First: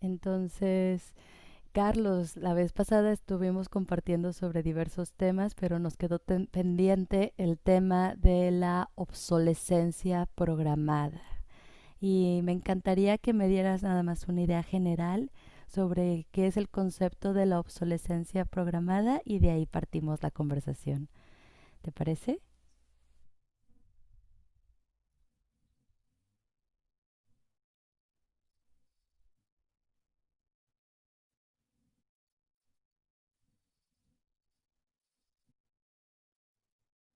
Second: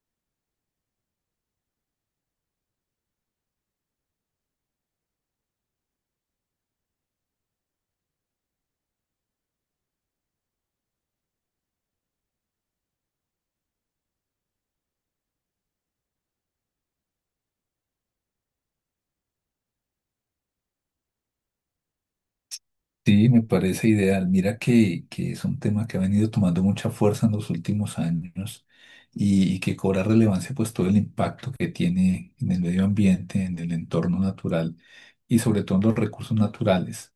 Entonces, Carlos, la vez pasada estuvimos compartiendo sobre diversos temas, pero nos quedó pendiente el tema de la obsolescencia programada. Y me encantaría que me dieras nada más una idea general sobre qué es el concepto de la obsolescencia programada y de ahí partimos la conversación. ¿Te parece? Sí, me parece ideal. Mira que es un tema que ha venido tomando mucha fuerza en los últimos años y que cobra relevancia pues todo el impacto que tiene en el medio ambiente, en el entorno natural y sobre todo en los recursos naturales.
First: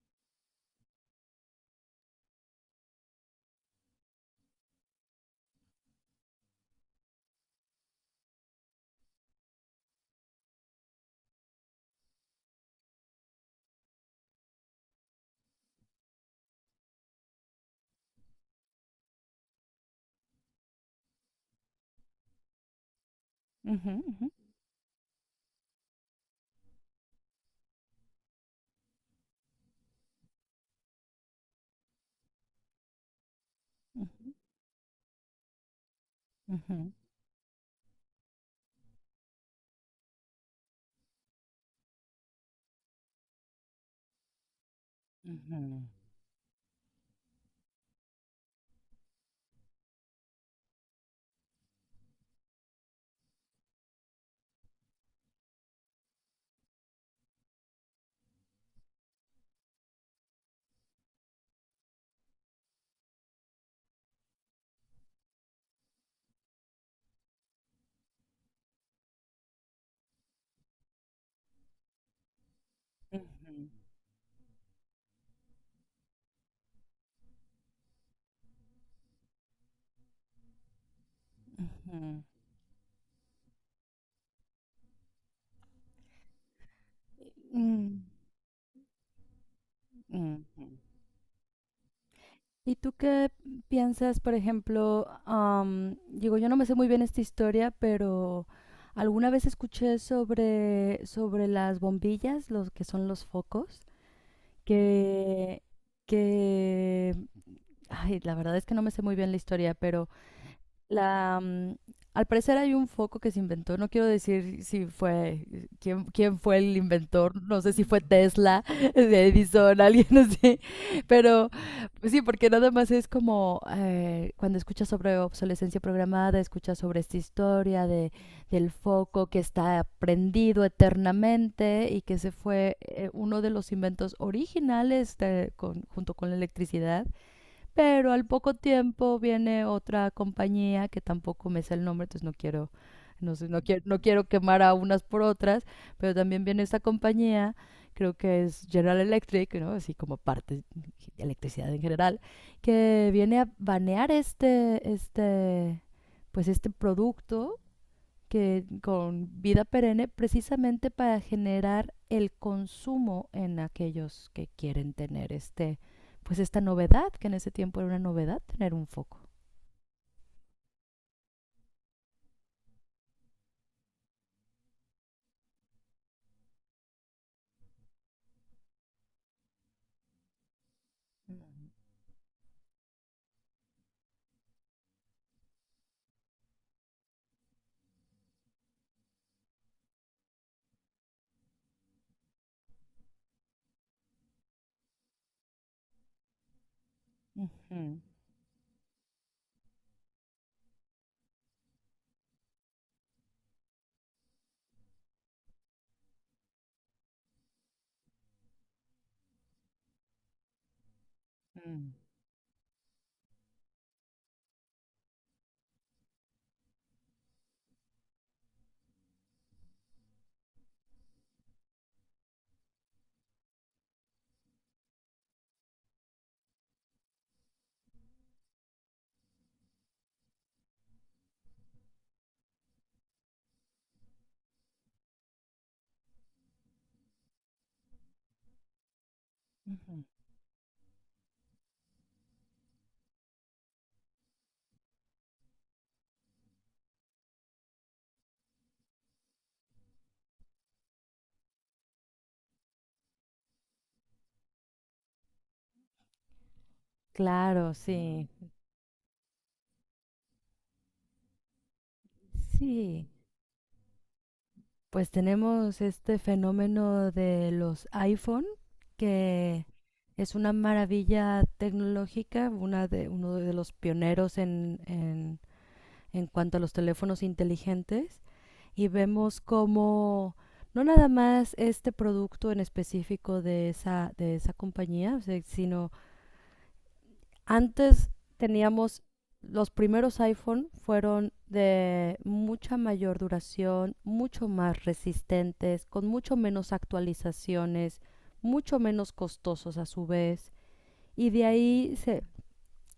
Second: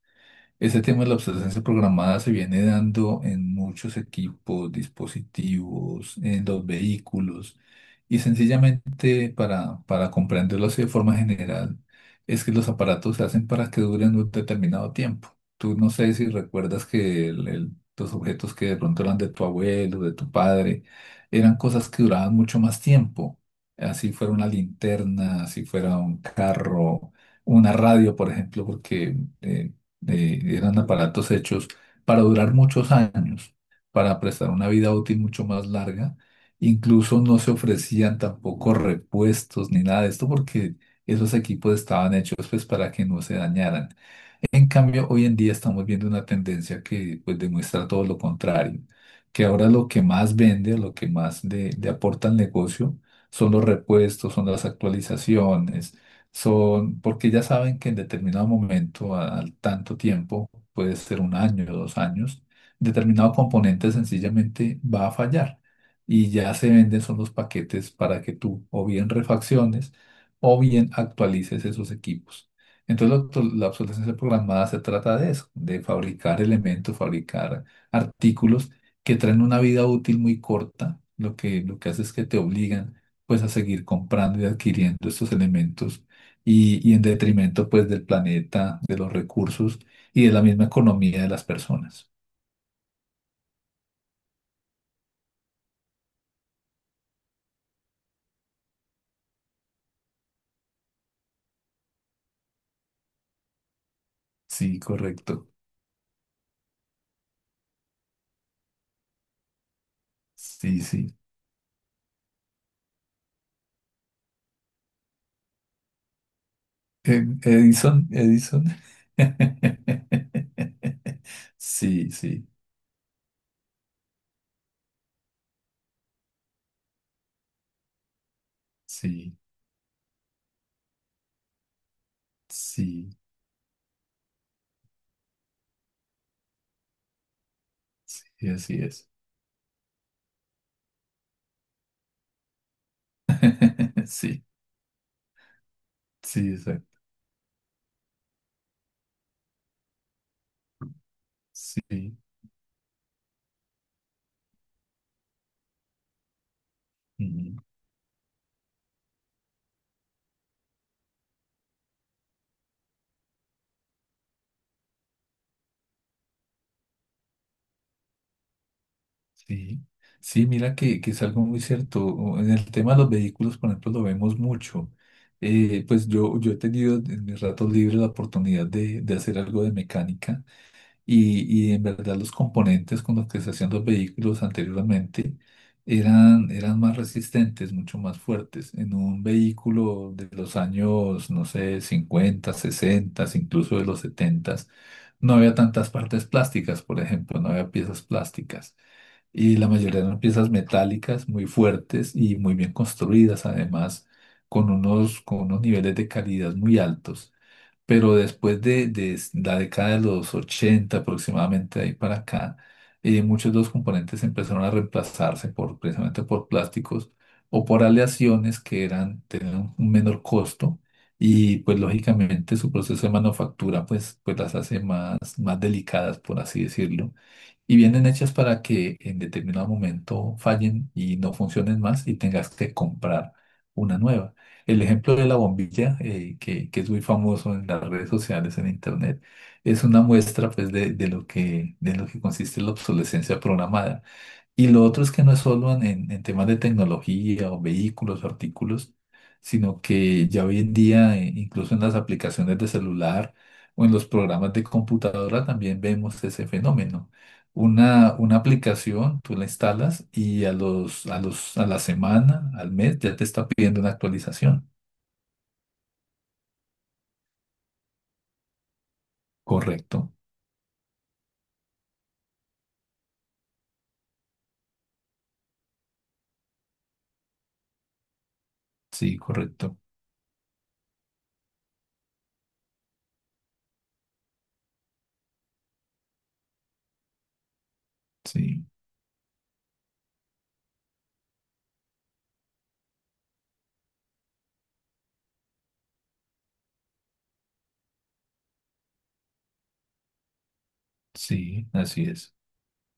Ese tema de la obsolescencia programada se viene dando en muchos equipos, dispositivos, en los vehículos y sencillamente para comprenderlo así de forma general es que los aparatos se hacen para que duren un determinado tiempo. Tú no sé si recuerdas que los objetos que de pronto eran de tu abuelo, de tu padre, eran cosas que duraban mucho más tiempo. Ujú, Así ujú, fuera una linterna, así fuera un carro, una radio, por ejemplo, porque... eh, eran aparatos hechos para durar muchos años, para prestar una vida útil mucho más larga. ujú, Incluso no se ofrecían tampoco repuestos ni nada de esto porque esos equipos estaban hechos pues para que no se dañaran. En cambio, hoy en día ujú, estamos viendo una tendencia que pues demuestra todo lo contrario, que ahora lo que más vende, lo que más le aporta al negocio son los repuestos, son las actualizaciones, son porque ya saben que en determinado momento, al tanto tiempo, puede ser un año o dos años, determinado componente sencillamente va a fallar y ya se venden son los paquetes para que tú o bien refacciones o bien actualices esos equipos. Entonces, la ujú, obsolescencia programada se trata de eso, de fabricar elementos, fabricar artículos que traen una vida útil muy corta. Lo que hace es ujú, que te obligan pues a seguir comprando y adquiriendo estos elementos y en detrimento pues ujú, del planeta, de los recursos y de mm, la misma ujú. economía de las personas. ¿Y tú qué piensas, por ejemplo, digo, yo no me sé muy bien esta historia, pero alguna vez escuché sobre las bombillas, los que son los focos, Sí, correcto. que, que, ay, la verdad es que no me sé muy bien la historia, pero Sí, sí. la, mm, al parecer hay un foco que se inventó. No quiero decir si fue, quién, quién fue el inventor. No sé si fue Edison, Tesla, Edison. Edison, alguien así, pero Sí, sí, sí, porque nada más es como cuando escuchas sobre obsolescencia programada, escuchas sobre esta historia del foco que sí, está prendido eternamente y que se fue sí, uno de los inventos originales junto con la electricidad. Pero al sí, poco así es. tiempo viene otra compañía que tampoco me sé el nombre, entonces no quiero, no sé, no quiero Sí, quemar a unas por otras, pero también sí, viene esta exacto. compañía, creo que es General Electric, ¿no? Así como parte de electricidad en Sí. general, que viene a banear pues este producto Ujú. que con vida perenne, precisamente para generar el consumo en aquellos que quieren tener este, pues esta novedad, que en ese tiempo era una novedad tener un foco. Sí, sí, mira que es algo muy cierto. O en el tema de los vehículos, por ejemplo, lo vemos mucho. Pues yo he tenido en mis ratos libres la oportunidad de hacer algo de mecánica y en verdad los componentes con los que se hacían los vehículos anteriormente eran más resistentes, mucho más fuertes. En un vehículo de los años, no sé, 50, 60, incluso de los 70, no había tantas partes plásticas, por ejemplo, no había Ujú, piezas plásticas y la mayoría eran piezas metálicas muy fuertes y muy bien construidas, además con unos niveles de calidad muy altos. Pero después de la década de los 80 aproximadamente, mm, ahí para acá, muchos de los componentes empezaron a reemplazarse precisamente por plásticos o por aleaciones que tenían un menor costo y pues lógicamente su proceso de manufactura pues las hace más delicadas, por así decirlo, y vienen hechas para que en determinado momento fallen y no funcionen más y tengas que comprar una nueva. El ejemplo de la bombilla, que es muy famoso en las redes sociales, en internet, es una ujú. muestra pues, de lo que, de lo que consiste la obsolescencia programada. Y lo otro es que no es solo en temas de tecnología o vehículos o artículos, sino que ya hoy en día, incluso en las aplicaciones de celular o en los programas de computadora, también vemos ese fenómeno. Claro, Una, sí. una aplicación, tú la instalas y a la semana, al mes, Sí, ya te está pidiendo una actualización. pues tenemos este fenómeno de los iPhone, que Correcto, es una maravilla tecnológica, una de, uno de los pioneros en cuanto a los teléfonos inteligentes, y sí, vemos correcto, cómo no nada más este producto en específico de esa compañía, o sea, sino antes sí, teníamos, los primeros iPhone fueron de mucha mayor duración, mucho más resistentes, con mucho menos actualizaciones, mucho menos costosos a su vez, y sí, así es.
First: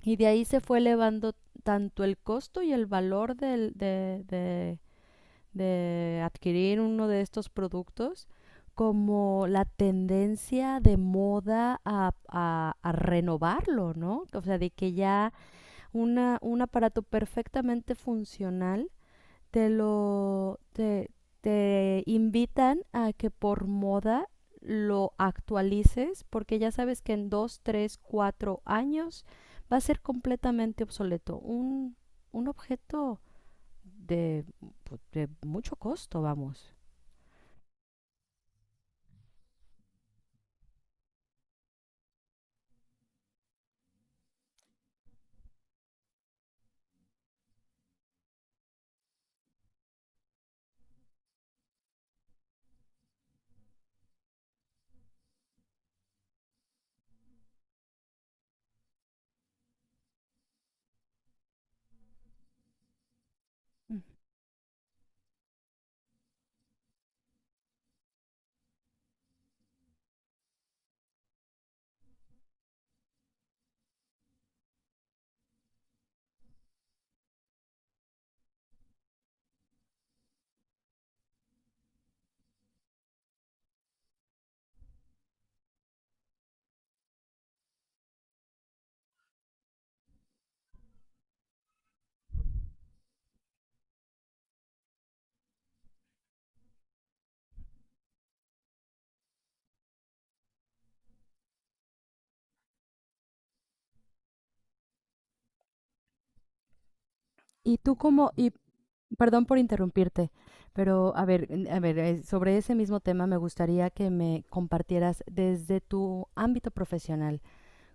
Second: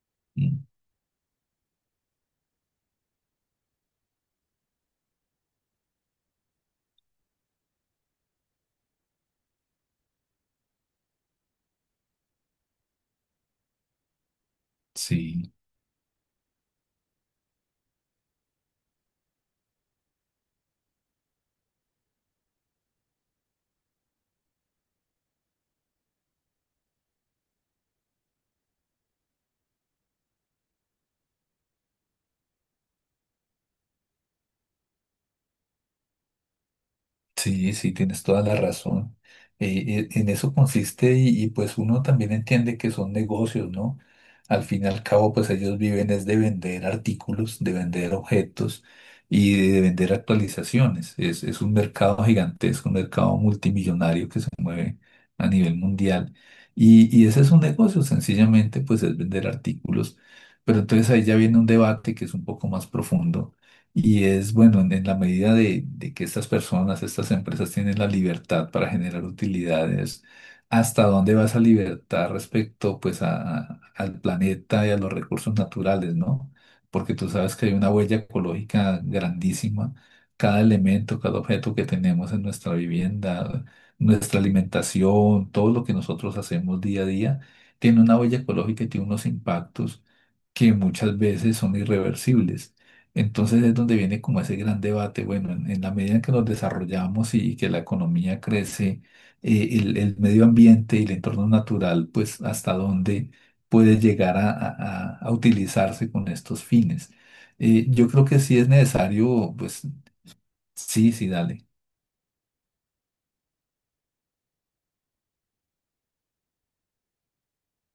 y de ahí se Mm, fue elevando tanto el costo y el valor del, de adquirir uno de estos productos, como la tendencia de moda a, a renovarlo, ¿no? O sea, de que ya sí. una, un aparato perfectamente funcional te lo te, te invitan a que por moda lo actualices, porque ya sabes que en dos, tres, cuatro años va a ser completamente obsoleto. Un objeto de, de mucho costo, vamos. Sí, sí, tienes toda la razón. En eso consiste y, pues uno también entiende que son negocios, ¿no? Al fin y al cabo, pues ellos viven es de vender artículos, de vender objetos y de vender actualizaciones. Es un mercado gigantesco, un mercado multimillonario que se mueve a nivel mundial. Y ese es un negocio, sencillamente, pues es vender artículos. Pero entonces ahí ya viene un debate que es un poco más profundo, y es bueno, en la medida de que estas personas, estas empresas tienen la libertad para generar utilidades, ¿hasta dónde va esa libertad respecto pues al planeta y a los recursos naturales, ¿no? Porque tú sabes que hay una huella ecológica grandísima. Cada elemento, cada objeto que tenemos en nuestra vivienda, nuestra alimentación, todo lo que nosotros hacemos día a día, tiene una huella ecológica y tiene unos impactos que muchas veces son irreversibles. Entonces es donde viene como ese gran debate. Bueno, en la medida en que nos desarrollamos que la economía crece, el medio ambiente y el entorno natural, pues hasta dónde puede llegar a utilizarse con estos fines. Y tú Yo creo como, que y sí es perdón necesario, por pues interrumpirte, sí, pero sí, dale. a ver, sobre ese mismo tema me gustaría que me compartieras desde tu ámbito profesional.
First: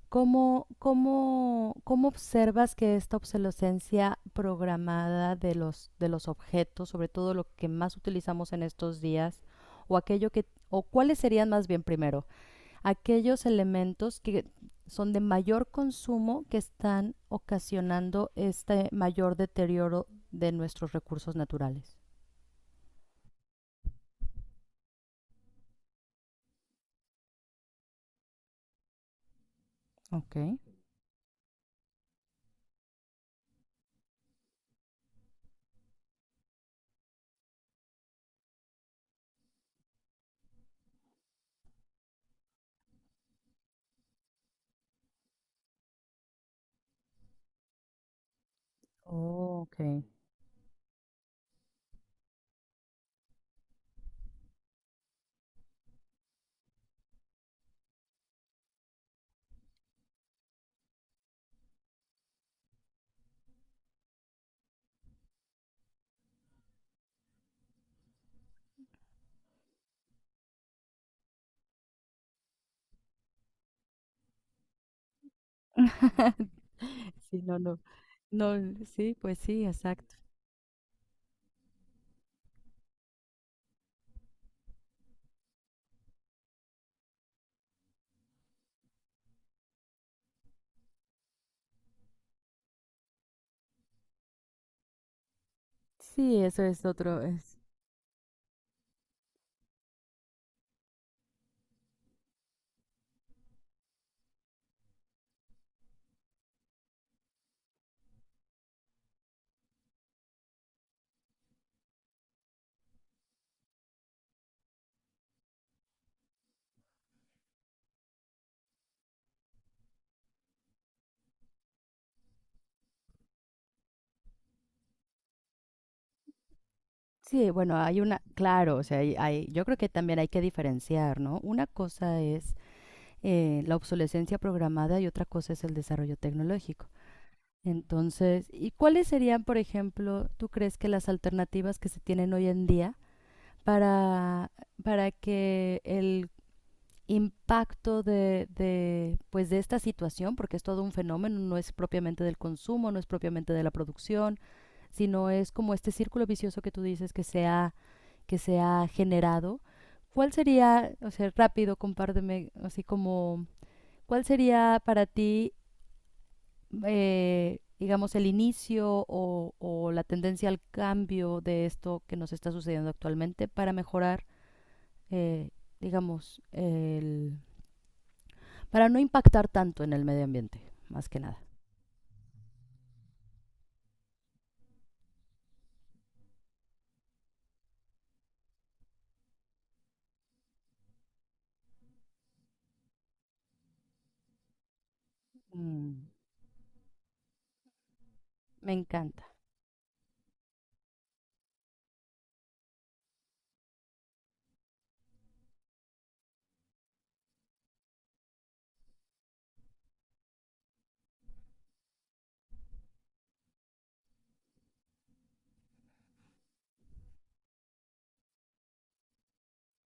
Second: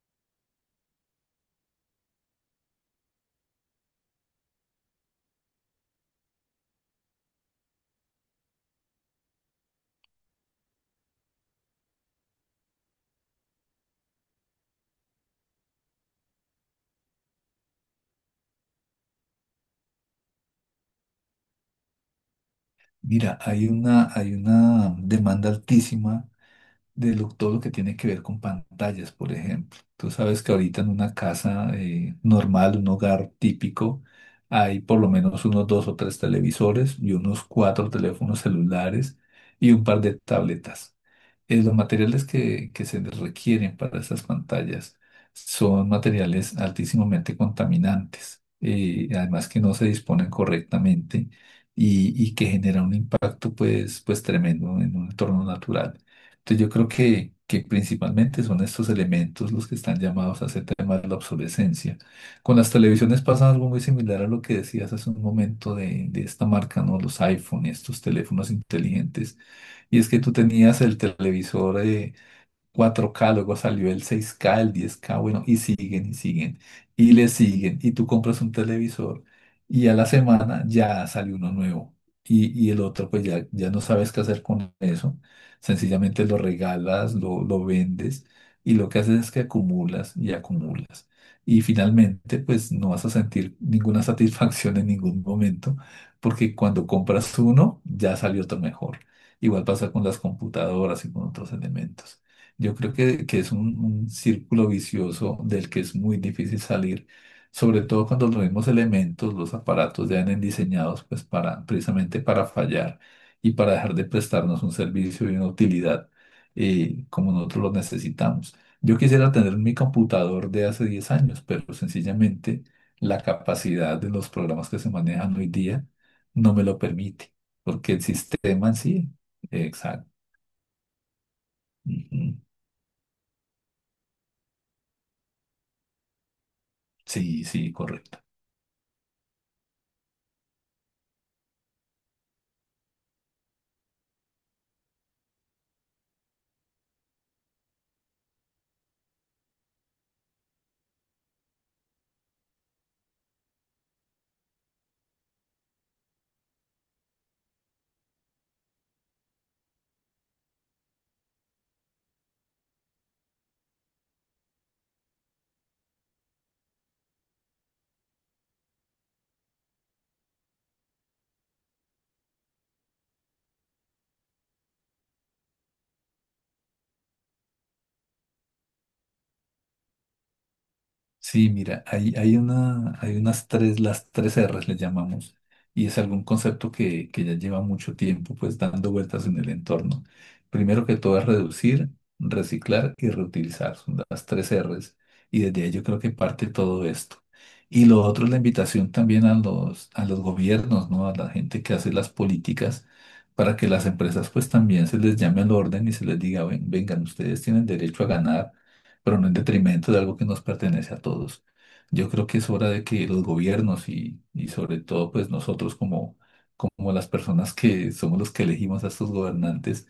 ¿Cómo, cómo, cómo observas que esta obsolescencia programada de los objetos, sobre todo lo que más utilizamos en estos días, o aquello que, o cuáles serían más bien primero, aquellos elementos que son de mayor consumo que están ocasionando este mayor deterioro de nuestros recursos naturales? Mira, hay, una, hay una demanda altísima de lo- todo lo que tiene que ver con pantallas, por ejemplo. Tú Ok. sabes que ahorita en una casa normal, un hogar típico, hay por lo menos unos dos o tres, televisores y unos cuatro teléfonos celulares y un par de tabletas los materiales que se requieren para esas pantallas son materiales altísimamente contaminantes, además que Oh, no ok. se disponen correctamente y que generan un impacto pues, pues tremendo en un entorno natural. Entonces yo creo que principalmente son estos elementos los que están llamados a ese tema de la obsolescencia. Con las televisiones pasa algo muy similar a lo que decías hace un momento de esta marca, ¿no? Los iPhone y estos teléfonos inteligentes, y es que tú tenías el televisor 4K, luego salió el 6K, el 10K, bueno, y siguen y siguen y le Sí, no, no. siguen, y tú compras un No, sí, televisor pues sí, y a la exacto. semana ya salió uno nuevo y el otro pues ya, ya no sabes qué hacer con eso, sencillamente lo regalas, lo vendes, y lo que haces es que acumulas y acumulas y finalmente pues no vas a sentir ninguna satisfacción en ningún momento Sí, porque eso es cuando otro, compras es. uno ya salió otro mejor. Igual pasa con las computadoras y con otros elementos. Yo creo que es un círculo vicioso del que es muy difícil salir, sobre todo cuando los mismos elementos, los aparatos ya vienen diseñados pues precisamente para fallar y para dejar de prestarnos un servicio y una utilidad como nosotros los necesitamos. Yo quisiera tener mi computador de hace 10 años, pero sencillamente la capacidad de los programas que se manejan hoy día no me lo permite, Sí, bueno, porque hay el una, sistema en claro, o sea, sí. hay, yo creo que Exacto. también hay que diferenciar, ¿no? Una cosa Ujú. es la obsolescencia programada y otra cosa es el desarrollo tecnológico. Sí, sí, correcto. Entonces, ¿y cuáles serían, por ejemplo, tú crees que las alternativas que se tienen hoy en día para, para que el impacto de, pues de esta situación, porque es todo un fenómeno, no es propiamente del consumo, no es propiamente de la producción, sino es como este círculo vicioso que tú dices que que se ha generado? ¿Cuál sería, o sea, rápido, compárteme, así como, cuál sería para ti, digamos, el inicio o la tendencia al cambio de esto que nos está sucediendo actualmente para mejorar, eh, digamos, el, para no impactar tanto en el medio ambiente, más que nada. Sí, mira, hay hay una, hay unas tres las tres R's le llamamos, y es algún concepto que ya lleva mucho tiempo pues, dando vueltas en el entorno Primero que todo es reducir, reciclar y reutilizar, son las tres R's, y desde ahí yo creo Mm, que, parte todo esto. Y lo otro es la me invitación encanta. también a los gobiernos, ¿no? A la gente que hace las políticas, para que las empresas pues también se les llame al orden y se les diga, "Ven- vengan, ustedes tienen derecho a ganar pero no en detrimento de algo que nos pertenece a todos. Yo creo que es hora de que los gobiernos y sobre todo pues nosotros como, como las personas que somos los que elegimos a estos gobernantes,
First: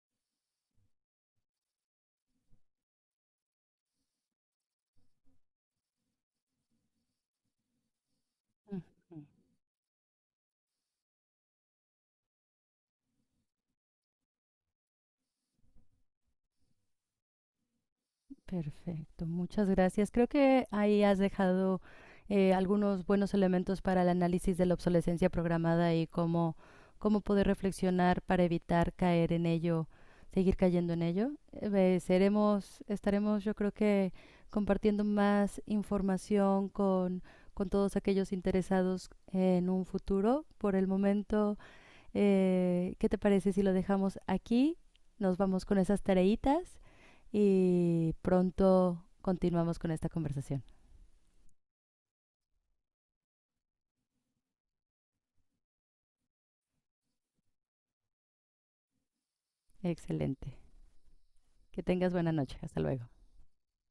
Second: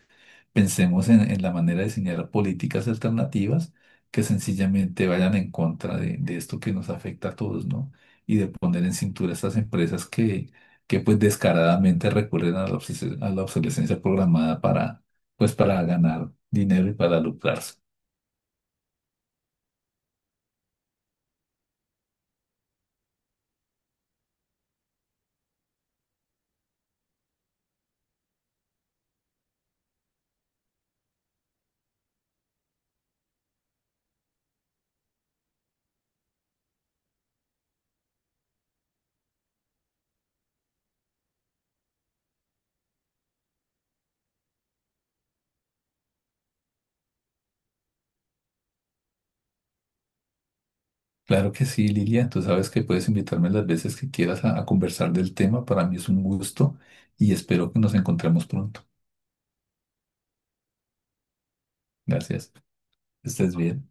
pensemos en la manera de diseñar políticas alternativas que sencillamente vayan en contra de esto que nos afecta a todos, ¿no? Y de poner en cintura a estas empresas que pues descaradamente recurren a la obses- a la obsolescencia. Programada para, pues para ganar dinero y para lucrarse. Perfecto, muchas gracias. Creo que ahí has dejado algunos buenos elementos para el análisis de la obsolescencia programada y cómo, cómo poder reflexionar para evitar caer en ello, seguir cayendo en ello. Seremos, estaremos, yo creo que compartiendo más información con todos aquellos interesados en un futuro. Por el momento, ¿qué te parece si lo dejamos aquí? Nos vamos con esas tareitas y pronto continuamos con esta conversación. Claro que sí, Lilia. Tú sabes que puedes invitarme las veces que quieras a conversar del tema. Para mí es un gusto y espero que nos encontremos pronto. Excelente. Que tengas buena Gracias. noche. Hasta luego. Estés bien.